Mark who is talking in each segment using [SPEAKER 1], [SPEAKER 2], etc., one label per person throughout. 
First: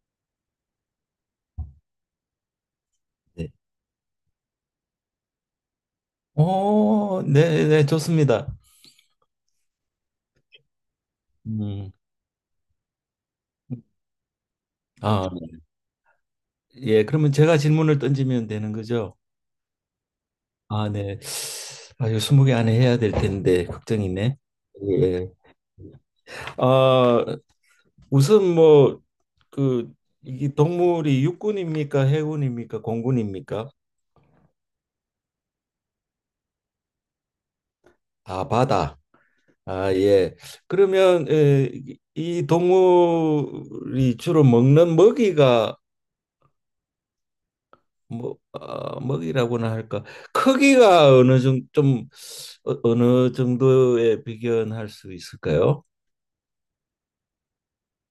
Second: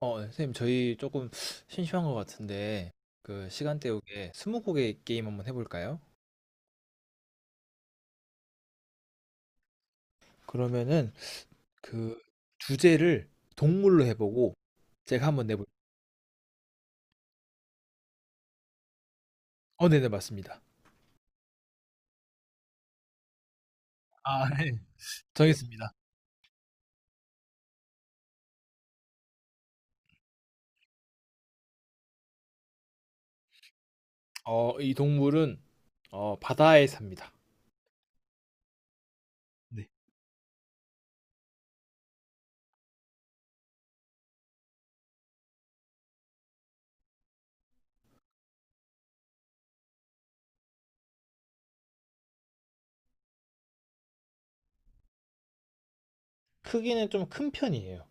[SPEAKER 1] 네, 선생님, 저희 조금 심심한 것 같은데,
[SPEAKER 2] 네.
[SPEAKER 1] 시간 때우기에 스무고개 게임 한번 해볼까요?
[SPEAKER 2] 네, 네, 좋습니다.
[SPEAKER 1] 그러면은,
[SPEAKER 2] 음,
[SPEAKER 1] 그, 주제를 동물로 해보고, 제가
[SPEAKER 2] 아,
[SPEAKER 1] 한번 내볼,
[SPEAKER 2] 예, 그러면 제가 질문을 던지면 되는 거죠?
[SPEAKER 1] 네네, 맞습니다.
[SPEAKER 2] 아, 네. 아, 이거 20개 안에 해야 될 텐데, 걱정이네.
[SPEAKER 1] 아, 네.
[SPEAKER 2] 예.
[SPEAKER 1] 정했습니다.
[SPEAKER 2] 아, 우선 뭐, 그, 이게 동물이 육군입니까? 해군입니까? 공군입니까?
[SPEAKER 1] 이 동물은, 바다에 삽니다.
[SPEAKER 2] 아, 바다.
[SPEAKER 1] 네.
[SPEAKER 2] 아, 예. 그러면 이 동물이 주로 먹는 먹이가 뭐 먹이라고나 할까 크기가 어느 정도 좀 어느 정도에 비견할 수 있을까요?
[SPEAKER 1] 크기는 좀 큰 편이에요.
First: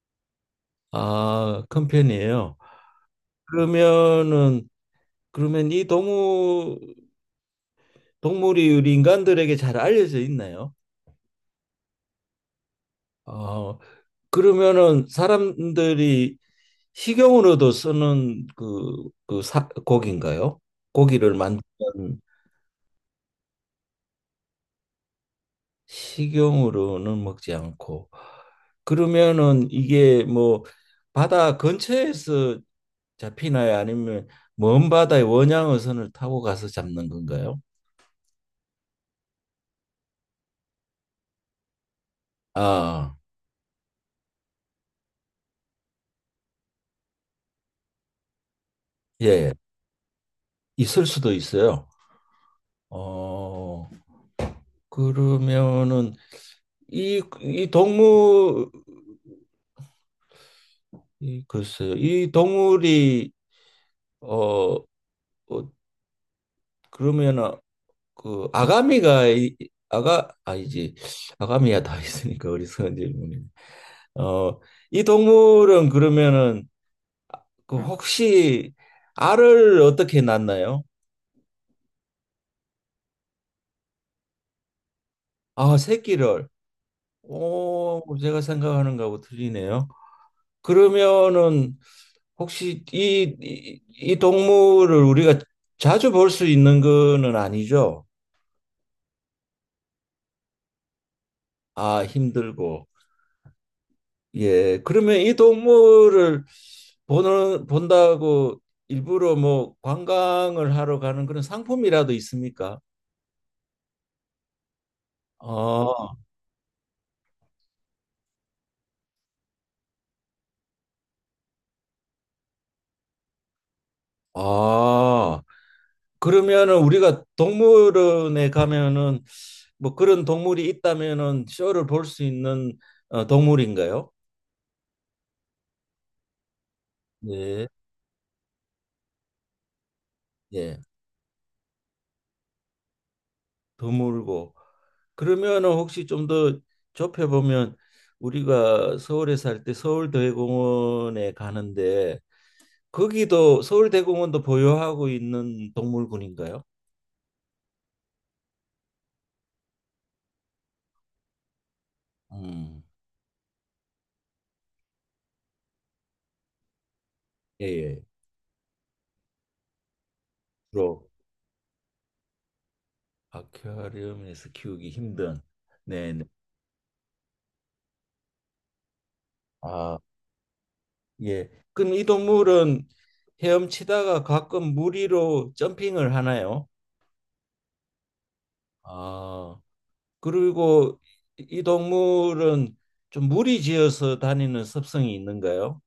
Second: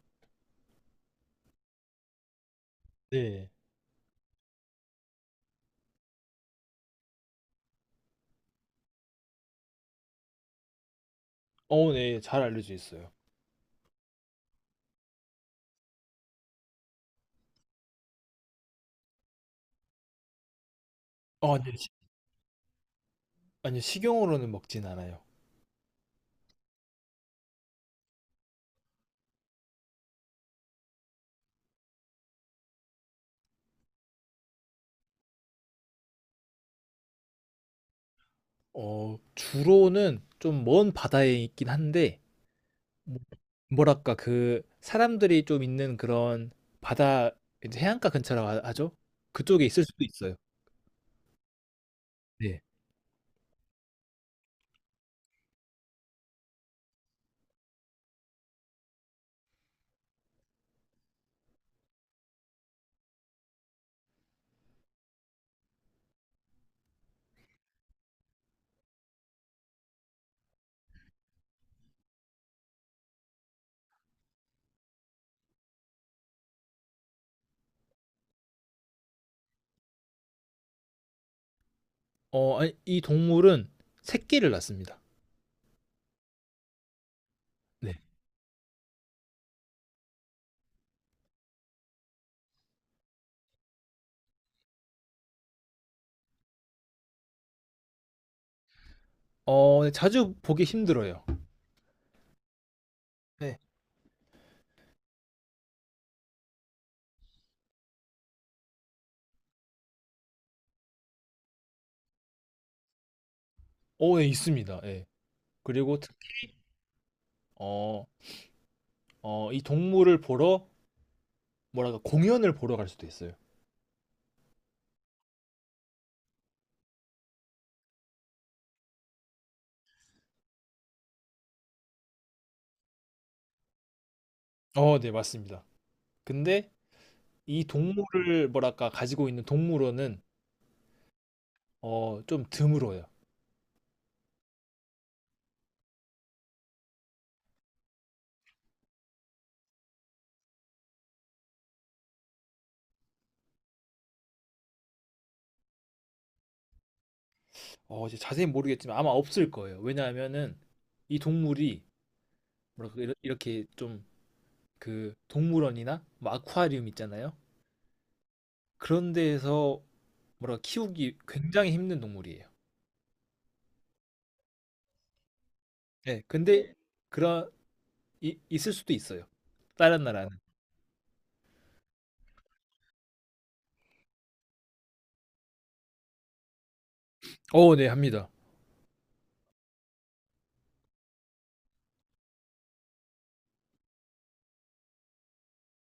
[SPEAKER 2] 아, 큰 편이에요.
[SPEAKER 1] 네.
[SPEAKER 2] 그러면은 그러면 이 동물 동물이 우리 인간들에게 잘 알려져 있나요?
[SPEAKER 1] 네, 잘 알려져 있어요.
[SPEAKER 2] 어, 그러면은 사람들이 식용으로도 쓰는 그, 고기인가요? 고기를
[SPEAKER 1] 아니요,
[SPEAKER 2] 만드는
[SPEAKER 1] 아니요, 식용으로는 먹진 않아요.
[SPEAKER 2] 식용으로는 먹지 않고 그러면은 이게 뭐 바다 근처에서 잡히나요? 아니면 먼 바다의 원양어선을 타고 가서 잡는 건가요?
[SPEAKER 1] 주로는 좀 먼 바다에 있긴 한데,
[SPEAKER 2] 아,
[SPEAKER 1] 뭐- 뭐랄까 그 사람들이 좀 있는 그런 바다 이제 해안가 근처라고 하죠?
[SPEAKER 2] 예,
[SPEAKER 1] 그쪽에 있을 수도 있어요.
[SPEAKER 2] 있을 수도 있어요.
[SPEAKER 1] 네.
[SPEAKER 2] 어, 그러면은 이, 이 동물, 이, 글쎄요, 이 동물이 어, 어 그러면은 그 아가미가 아가 아니지 아가미야 다 있으니까 어리석은 질문이 어, 이 동물은 그러면은 그 혹시 알을 어떻게 낳나요?
[SPEAKER 1] 아니, 이 동물은 새끼를 낳습니다.
[SPEAKER 2] 아, 새끼를. 오,
[SPEAKER 1] 네.
[SPEAKER 2] 제가 생각하는 거하고 틀리네요. 그러면은 혹시 이 동물을 우리가 자주 볼 수 있는 거는 아니죠?
[SPEAKER 1] 네, 자주 보기 힘들어요.
[SPEAKER 2] 아, 힘들고.
[SPEAKER 1] 네.
[SPEAKER 2] 예. 그러면 이 동물을 본다고 일부러 뭐 관광을 하러 가는 그런 상품이라도 있습니까?
[SPEAKER 1] 예, 있습니다. 예. 그리고
[SPEAKER 2] 아,
[SPEAKER 1] 어, 이 동물을 보러 뭐랄까 공연을 보러 갈 수도 있어요.
[SPEAKER 2] 아. 그러면은 우리가 동물원에 가면은 뭐 그런 동물이 있다면은 쇼를 볼 수 있는 동물인가요?
[SPEAKER 1] 네, 맞습니다. 근데 이
[SPEAKER 2] 네,
[SPEAKER 1] 동물을 뭐랄까 가지고 있는 동물원은
[SPEAKER 2] 예,
[SPEAKER 1] 좀 드물어요.
[SPEAKER 2] 드물고 그러면은 혹시 좀 더 좁혀 보면 우리가 서울에 살 때 서울대공원에 가는데 거기도 서울대공원도 보유하고 있는 동물군인가요?
[SPEAKER 1] 이제 자세히 모르겠지만 아마 없을 거예요. 왜냐하면은 이 동물이
[SPEAKER 2] 음,
[SPEAKER 1] 뭐랄까 이렇게 좀 그 동물원이나 뭐 아쿠아리움 있잖아요.
[SPEAKER 2] 예, 예.
[SPEAKER 1] 그런 데에서 뭐랄까
[SPEAKER 2] 주로
[SPEAKER 1] 키우기 굉장히 힘든 동물이에요.
[SPEAKER 2] 아쿠아리움에서 키우기 힘든, 네,
[SPEAKER 1] 네,
[SPEAKER 2] 네.
[SPEAKER 1] 근데 그런 있을 수도 있어요.
[SPEAKER 2] 아,
[SPEAKER 1] 다른 나라는.
[SPEAKER 2] 예. 그럼 이 동물은 헤엄치다가 가끔 무리로 점핑을 하나요?
[SPEAKER 1] 네, 합니다.
[SPEAKER 2] 아, 그리고 이 동물은 좀 무리 지어서 다니는 습성이 있는가요?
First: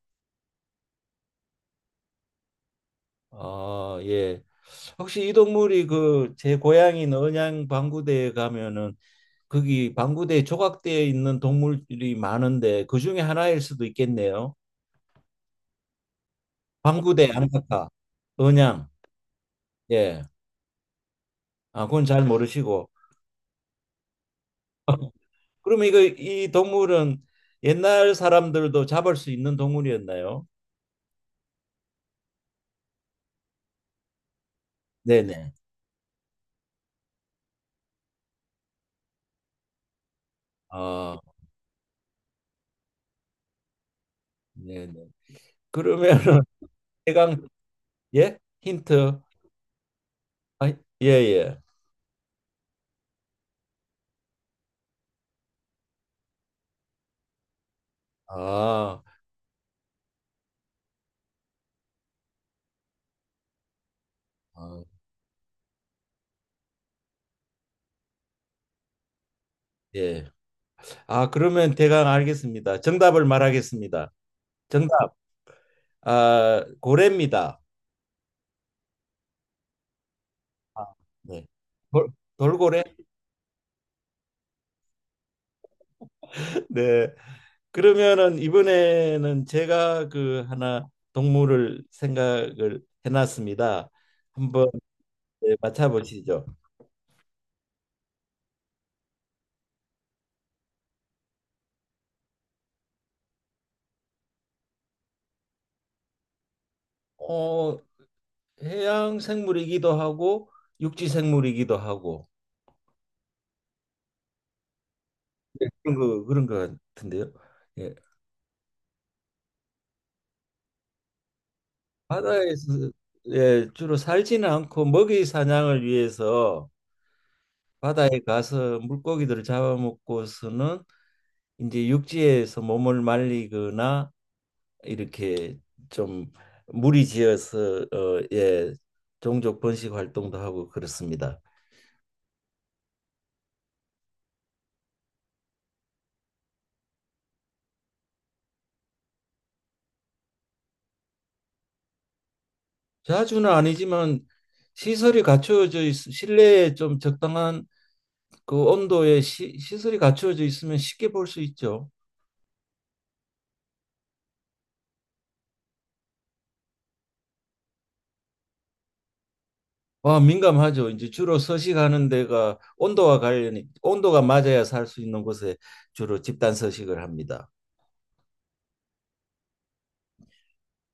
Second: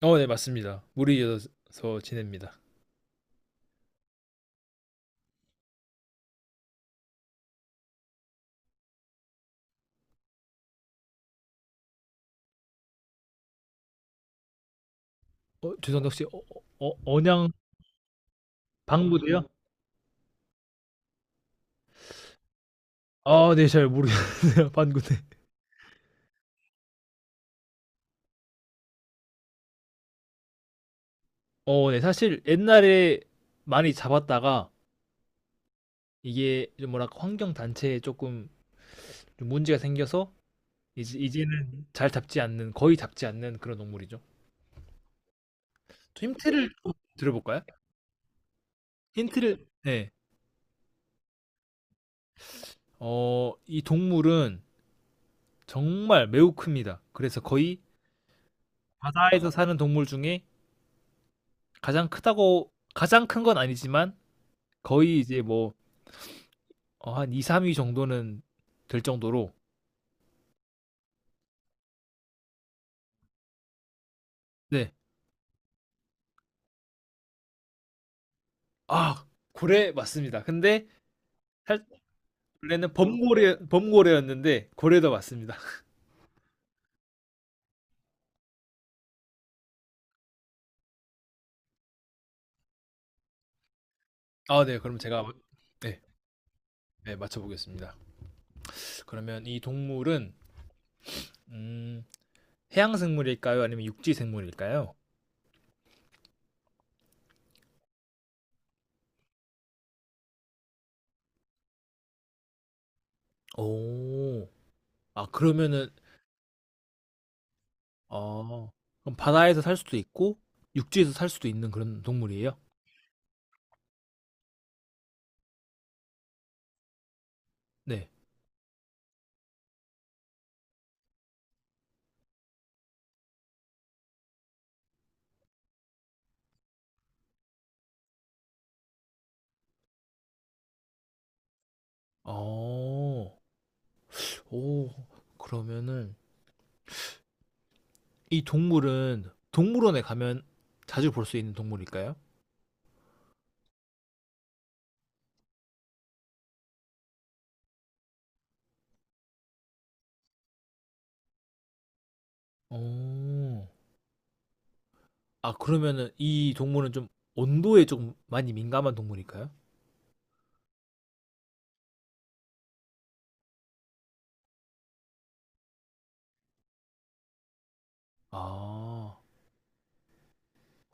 [SPEAKER 1] 네, 맞습니다. 물이 이어서 지냅니다.
[SPEAKER 2] 아, 예. 혹시 이 동물이 그 제 고향인 언양 방구대에 가면은 거기 방구대에 조각되어 있는 동물이 많은데 그 중에 하나일 수도 있겠네요.
[SPEAKER 1] 죄송한데 혹시
[SPEAKER 2] 방구대 안
[SPEAKER 1] 언양
[SPEAKER 2] 타까 언양.
[SPEAKER 1] 방구대요?
[SPEAKER 2] 예. 아, 그건 잘 모르시고.
[SPEAKER 1] 아, 네, 잘 모르겠네요. 방구대.
[SPEAKER 2] 그러면 이거 이 동물은 옛날 사람들도 잡을 수 있는 동물이었나요?
[SPEAKER 1] 네, 사실 옛날에 많이 잡았다가
[SPEAKER 2] 네네.
[SPEAKER 1] 이게 좀 뭐랄까 환경 단체에 조금 좀 문제가 생겨서 이제
[SPEAKER 2] 아,
[SPEAKER 1] 이제는 잘 잡지 않는 거의 잡지 않는 그런 동물이죠.
[SPEAKER 2] 네네.
[SPEAKER 1] 좀
[SPEAKER 2] 그러면은
[SPEAKER 1] 힌트를 좀 드려
[SPEAKER 2] 해강
[SPEAKER 1] 볼까요?
[SPEAKER 2] 예? 힌트.
[SPEAKER 1] 힌트를 네.
[SPEAKER 2] 아, 예, 예.
[SPEAKER 1] 이 동물은 정말 매우 큽니다. 그래서 거의
[SPEAKER 2] 아,
[SPEAKER 1] 바다에서 사는 동물 중에 가장 크다고 가장 큰 건 아니지만
[SPEAKER 2] 아,
[SPEAKER 1] 거의 이제 뭐 한 2-3위 정도는 될 정도로.
[SPEAKER 2] 예. 아, 그러면 대강 알겠습니다. 정답을 말하겠습니다.
[SPEAKER 1] 네.
[SPEAKER 2] 정답. 아, 고래입니다.
[SPEAKER 1] 아 고래 맞습니다.
[SPEAKER 2] 아,
[SPEAKER 1] 근데
[SPEAKER 2] 네.
[SPEAKER 1] 살
[SPEAKER 2] 돌, 돌고래?
[SPEAKER 1] 원래는 범고래였는데 고래도 맞습니다.
[SPEAKER 2] 네. 그러면은 이번에는 제가 그 하나 동물을 생각을 해놨습니다. 한번
[SPEAKER 1] 네. 그럼 제가
[SPEAKER 2] 네,
[SPEAKER 1] 네.
[SPEAKER 2] 맞춰보시죠.
[SPEAKER 1] 네 맞춰 보겠습니다. 그러면 이 동물은 음 해양 생물일까요? 아니면 육지 생물일까요?
[SPEAKER 2] 어, 해양 생물이기도 하고 육지 생물이기도 하고
[SPEAKER 1] 오. 아
[SPEAKER 2] 네,
[SPEAKER 1] 그러면은
[SPEAKER 2] 그런 거 같은데요. 예,
[SPEAKER 1] 어 그럼 바다에서 살 수도 있고 육지에서 살 수도 있는 그런 동물이에요?
[SPEAKER 2] 바다에서 예, 주로 살지는 않고 먹이 사냥을 위해서 바다에
[SPEAKER 1] 네.
[SPEAKER 2] 가서 물고기들을 잡아먹고서는 이제 육지에서 몸을 말리거나 이렇게 좀 무리지어서 예, 종족 번식 활동도 하고 그렇습니다.
[SPEAKER 1] 어. 오. 그러면은 이 동물은 동물원에 가면 자주 볼 수 있는 동물일까요?
[SPEAKER 2] 자주는 아니지만 실내에 좀 적당한 그 온도의 시설이 갖춰져 있으면 쉽게 볼 수 있죠.
[SPEAKER 1] 오. 아 그러면은 이 동물은 좀 온도에 좀 많이 민감한 동물일까요?
[SPEAKER 2] 와, 민감하죠. 이제 주로 서식하는 데가 온도가 맞아야 살 수 있는 곳에 주로 집단 서식을 합니다.
[SPEAKER 1] 아.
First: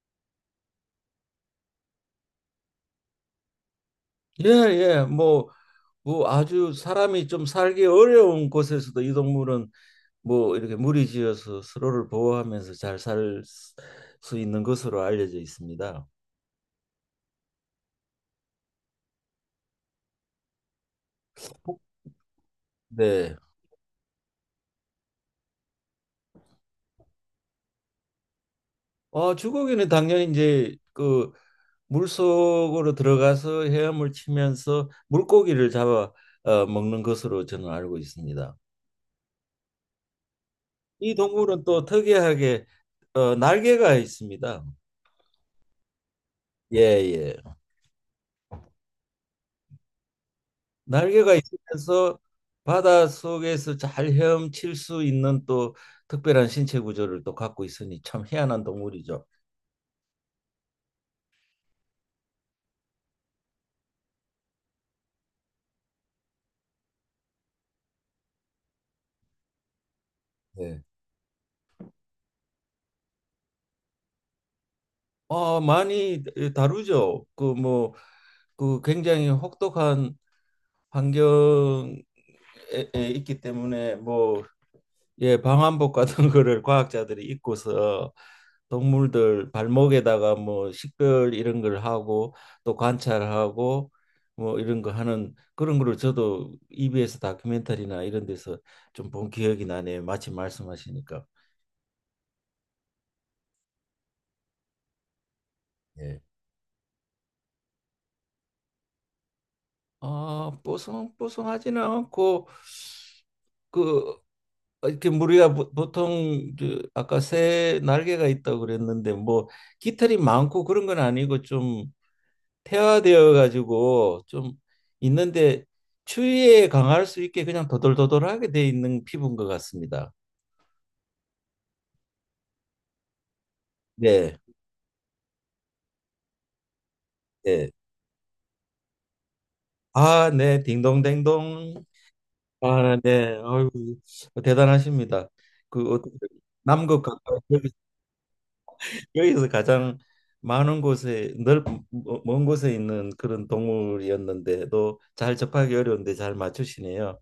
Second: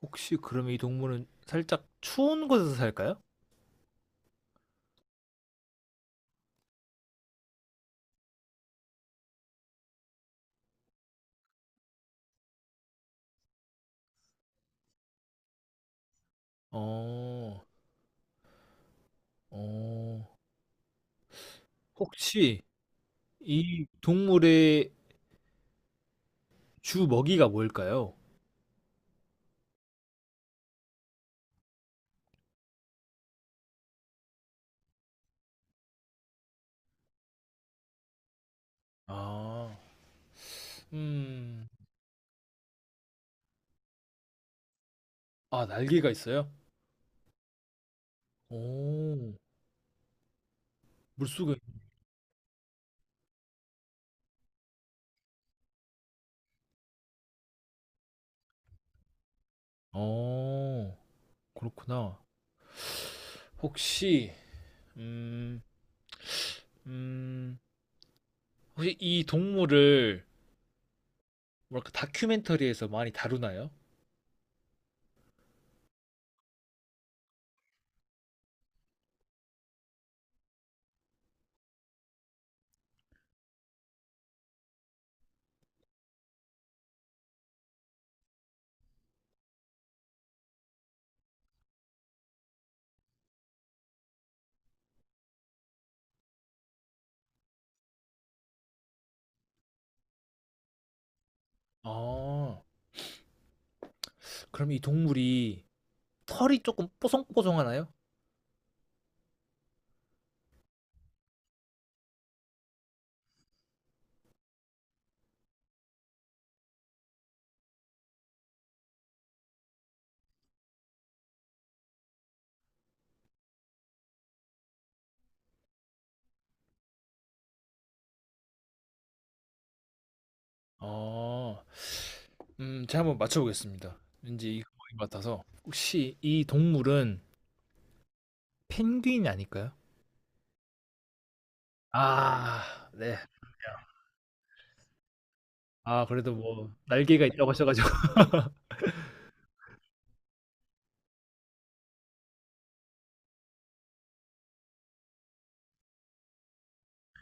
[SPEAKER 1] 혹시 그러면 이 동물은 살짝 추운 곳에서 살까요?
[SPEAKER 2] 예, 예. 뭐 아주 사람이 좀 살기 어려운 곳에서도 이 동물은 뭐 이렇게 무리지어서 서로를 보호하면서 잘 살 수 있는 것으로 알려져 있습니다.
[SPEAKER 1] 어, 어, 혹시
[SPEAKER 2] 네.
[SPEAKER 1] 이 동물의 주 먹이가 뭘까요?
[SPEAKER 2] 주고기는 당연히 이제 그 물속으로 들어가서 헤엄을 치면서 물고기를 잡아 먹는 것으로 저는 알고 있습니다.
[SPEAKER 1] 아,
[SPEAKER 2] 이 동물은
[SPEAKER 1] 음,
[SPEAKER 2] 또 특이하게 날개가 있습니다.
[SPEAKER 1] 아, 날개가 있어요?
[SPEAKER 2] 예, 예.
[SPEAKER 1] 오,
[SPEAKER 2] 날개가
[SPEAKER 1] 물속에,
[SPEAKER 2] 있으면서 바닷속에서 잘 헤엄칠 수 있는 또 특별한 신체 구조를 또 갖고 있으니 참 희한한 동물이죠.
[SPEAKER 1] 어, 그렇구나. 혹시, 음, 음, 혹시 이 동물을
[SPEAKER 2] 네.
[SPEAKER 1] 뭐랄까 다큐멘터리에서 많이 다루나요?
[SPEAKER 2] 어, 많이 다루죠. 그 뭐 그 굉장히 혹독한 환경 있기 때문에 뭐 예, 방한복 같은 거를 과학자들이 입고서 동물들 발목에다가 뭐 식별 이런 걸 하고 또 관찰하고 뭐 이런 거 하는 그런 거를 저도 EBS 다큐멘터리나 이런 데서 좀 본 기억이 나네요. 마침 말씀하시니까.
[SPEAKER 1] 아, 그럼 이 동물이
[SPEAKER 2] 예.
[SPEAKER 1] 털이 조금 뽀송뽀송하나요?
[SPEAKER 2] 아, 뽀송 뽀송하지는 않고 그 이렇게 우리가 보통 그 아까 새 날개가 있다고 그랬는데 뭐 깃털이 많고 그런 건 아니고 좀 태화되어 가지고 좀 있는데 추위에 강할 수 있게 그냥 도돌도돌하게 돼 있는 피부인 것 같습니다.
[SPEAKER 1] 아, 제가 한번 맞춰보겠습니다.
[SPEAKER 2] 네,
[SPEAKER 1] 왠지 이거인 같아서. 혹시 이 동물은
[SPEAKER 2] 네.
[SPEAKER 1] 펭귄이 아닐까요?
[SPEAKER 2] 아, 네, 딩동댕동.
[SPEAKER 1] 아,
[SPEAKER 2] 아,
[SPEAKER 1] 네.
[SPEAKER 2] 네, 아이고 대단하십니다. 그
[SPEAKER 1] 아,
[SPEAKER 2] 어떻게
[SPEAKER 1] 그래도 뭐
[SPEAKER 2] 남극
[SPEAKER 1] 날개가
[SPEAKER 2] 가까이
[SPEAKER 1] 있다고 하셔가지고.
[SPEAKER 2] 여기서 가장 많은 곳에 넓먼 곳에 있는 그런 동물이었는데도 잘 접하기 어려운데 잘 맞추시네요.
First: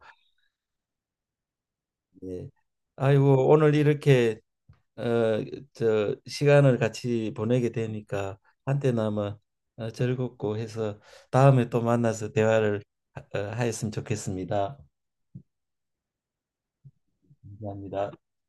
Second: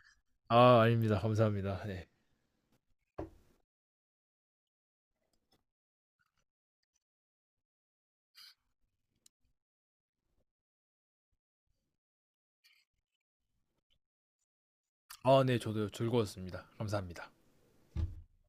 [SPEAKER 1] 아, 아닙니다. 감사합니다. 네.
[SPEAKER 2] 예. 아이고 오늘 이렇게 어, 저 시간을 같이 보내게 되니까 한때나마 즐겁고 해서 다음에 또 만나서 대화를 하였으면 좋겠습니다.
[SPEAKER 1] 아, 네, 저도 즐거웠습니다. 감사합니다.
[SPEAKER 2] 감사합니다.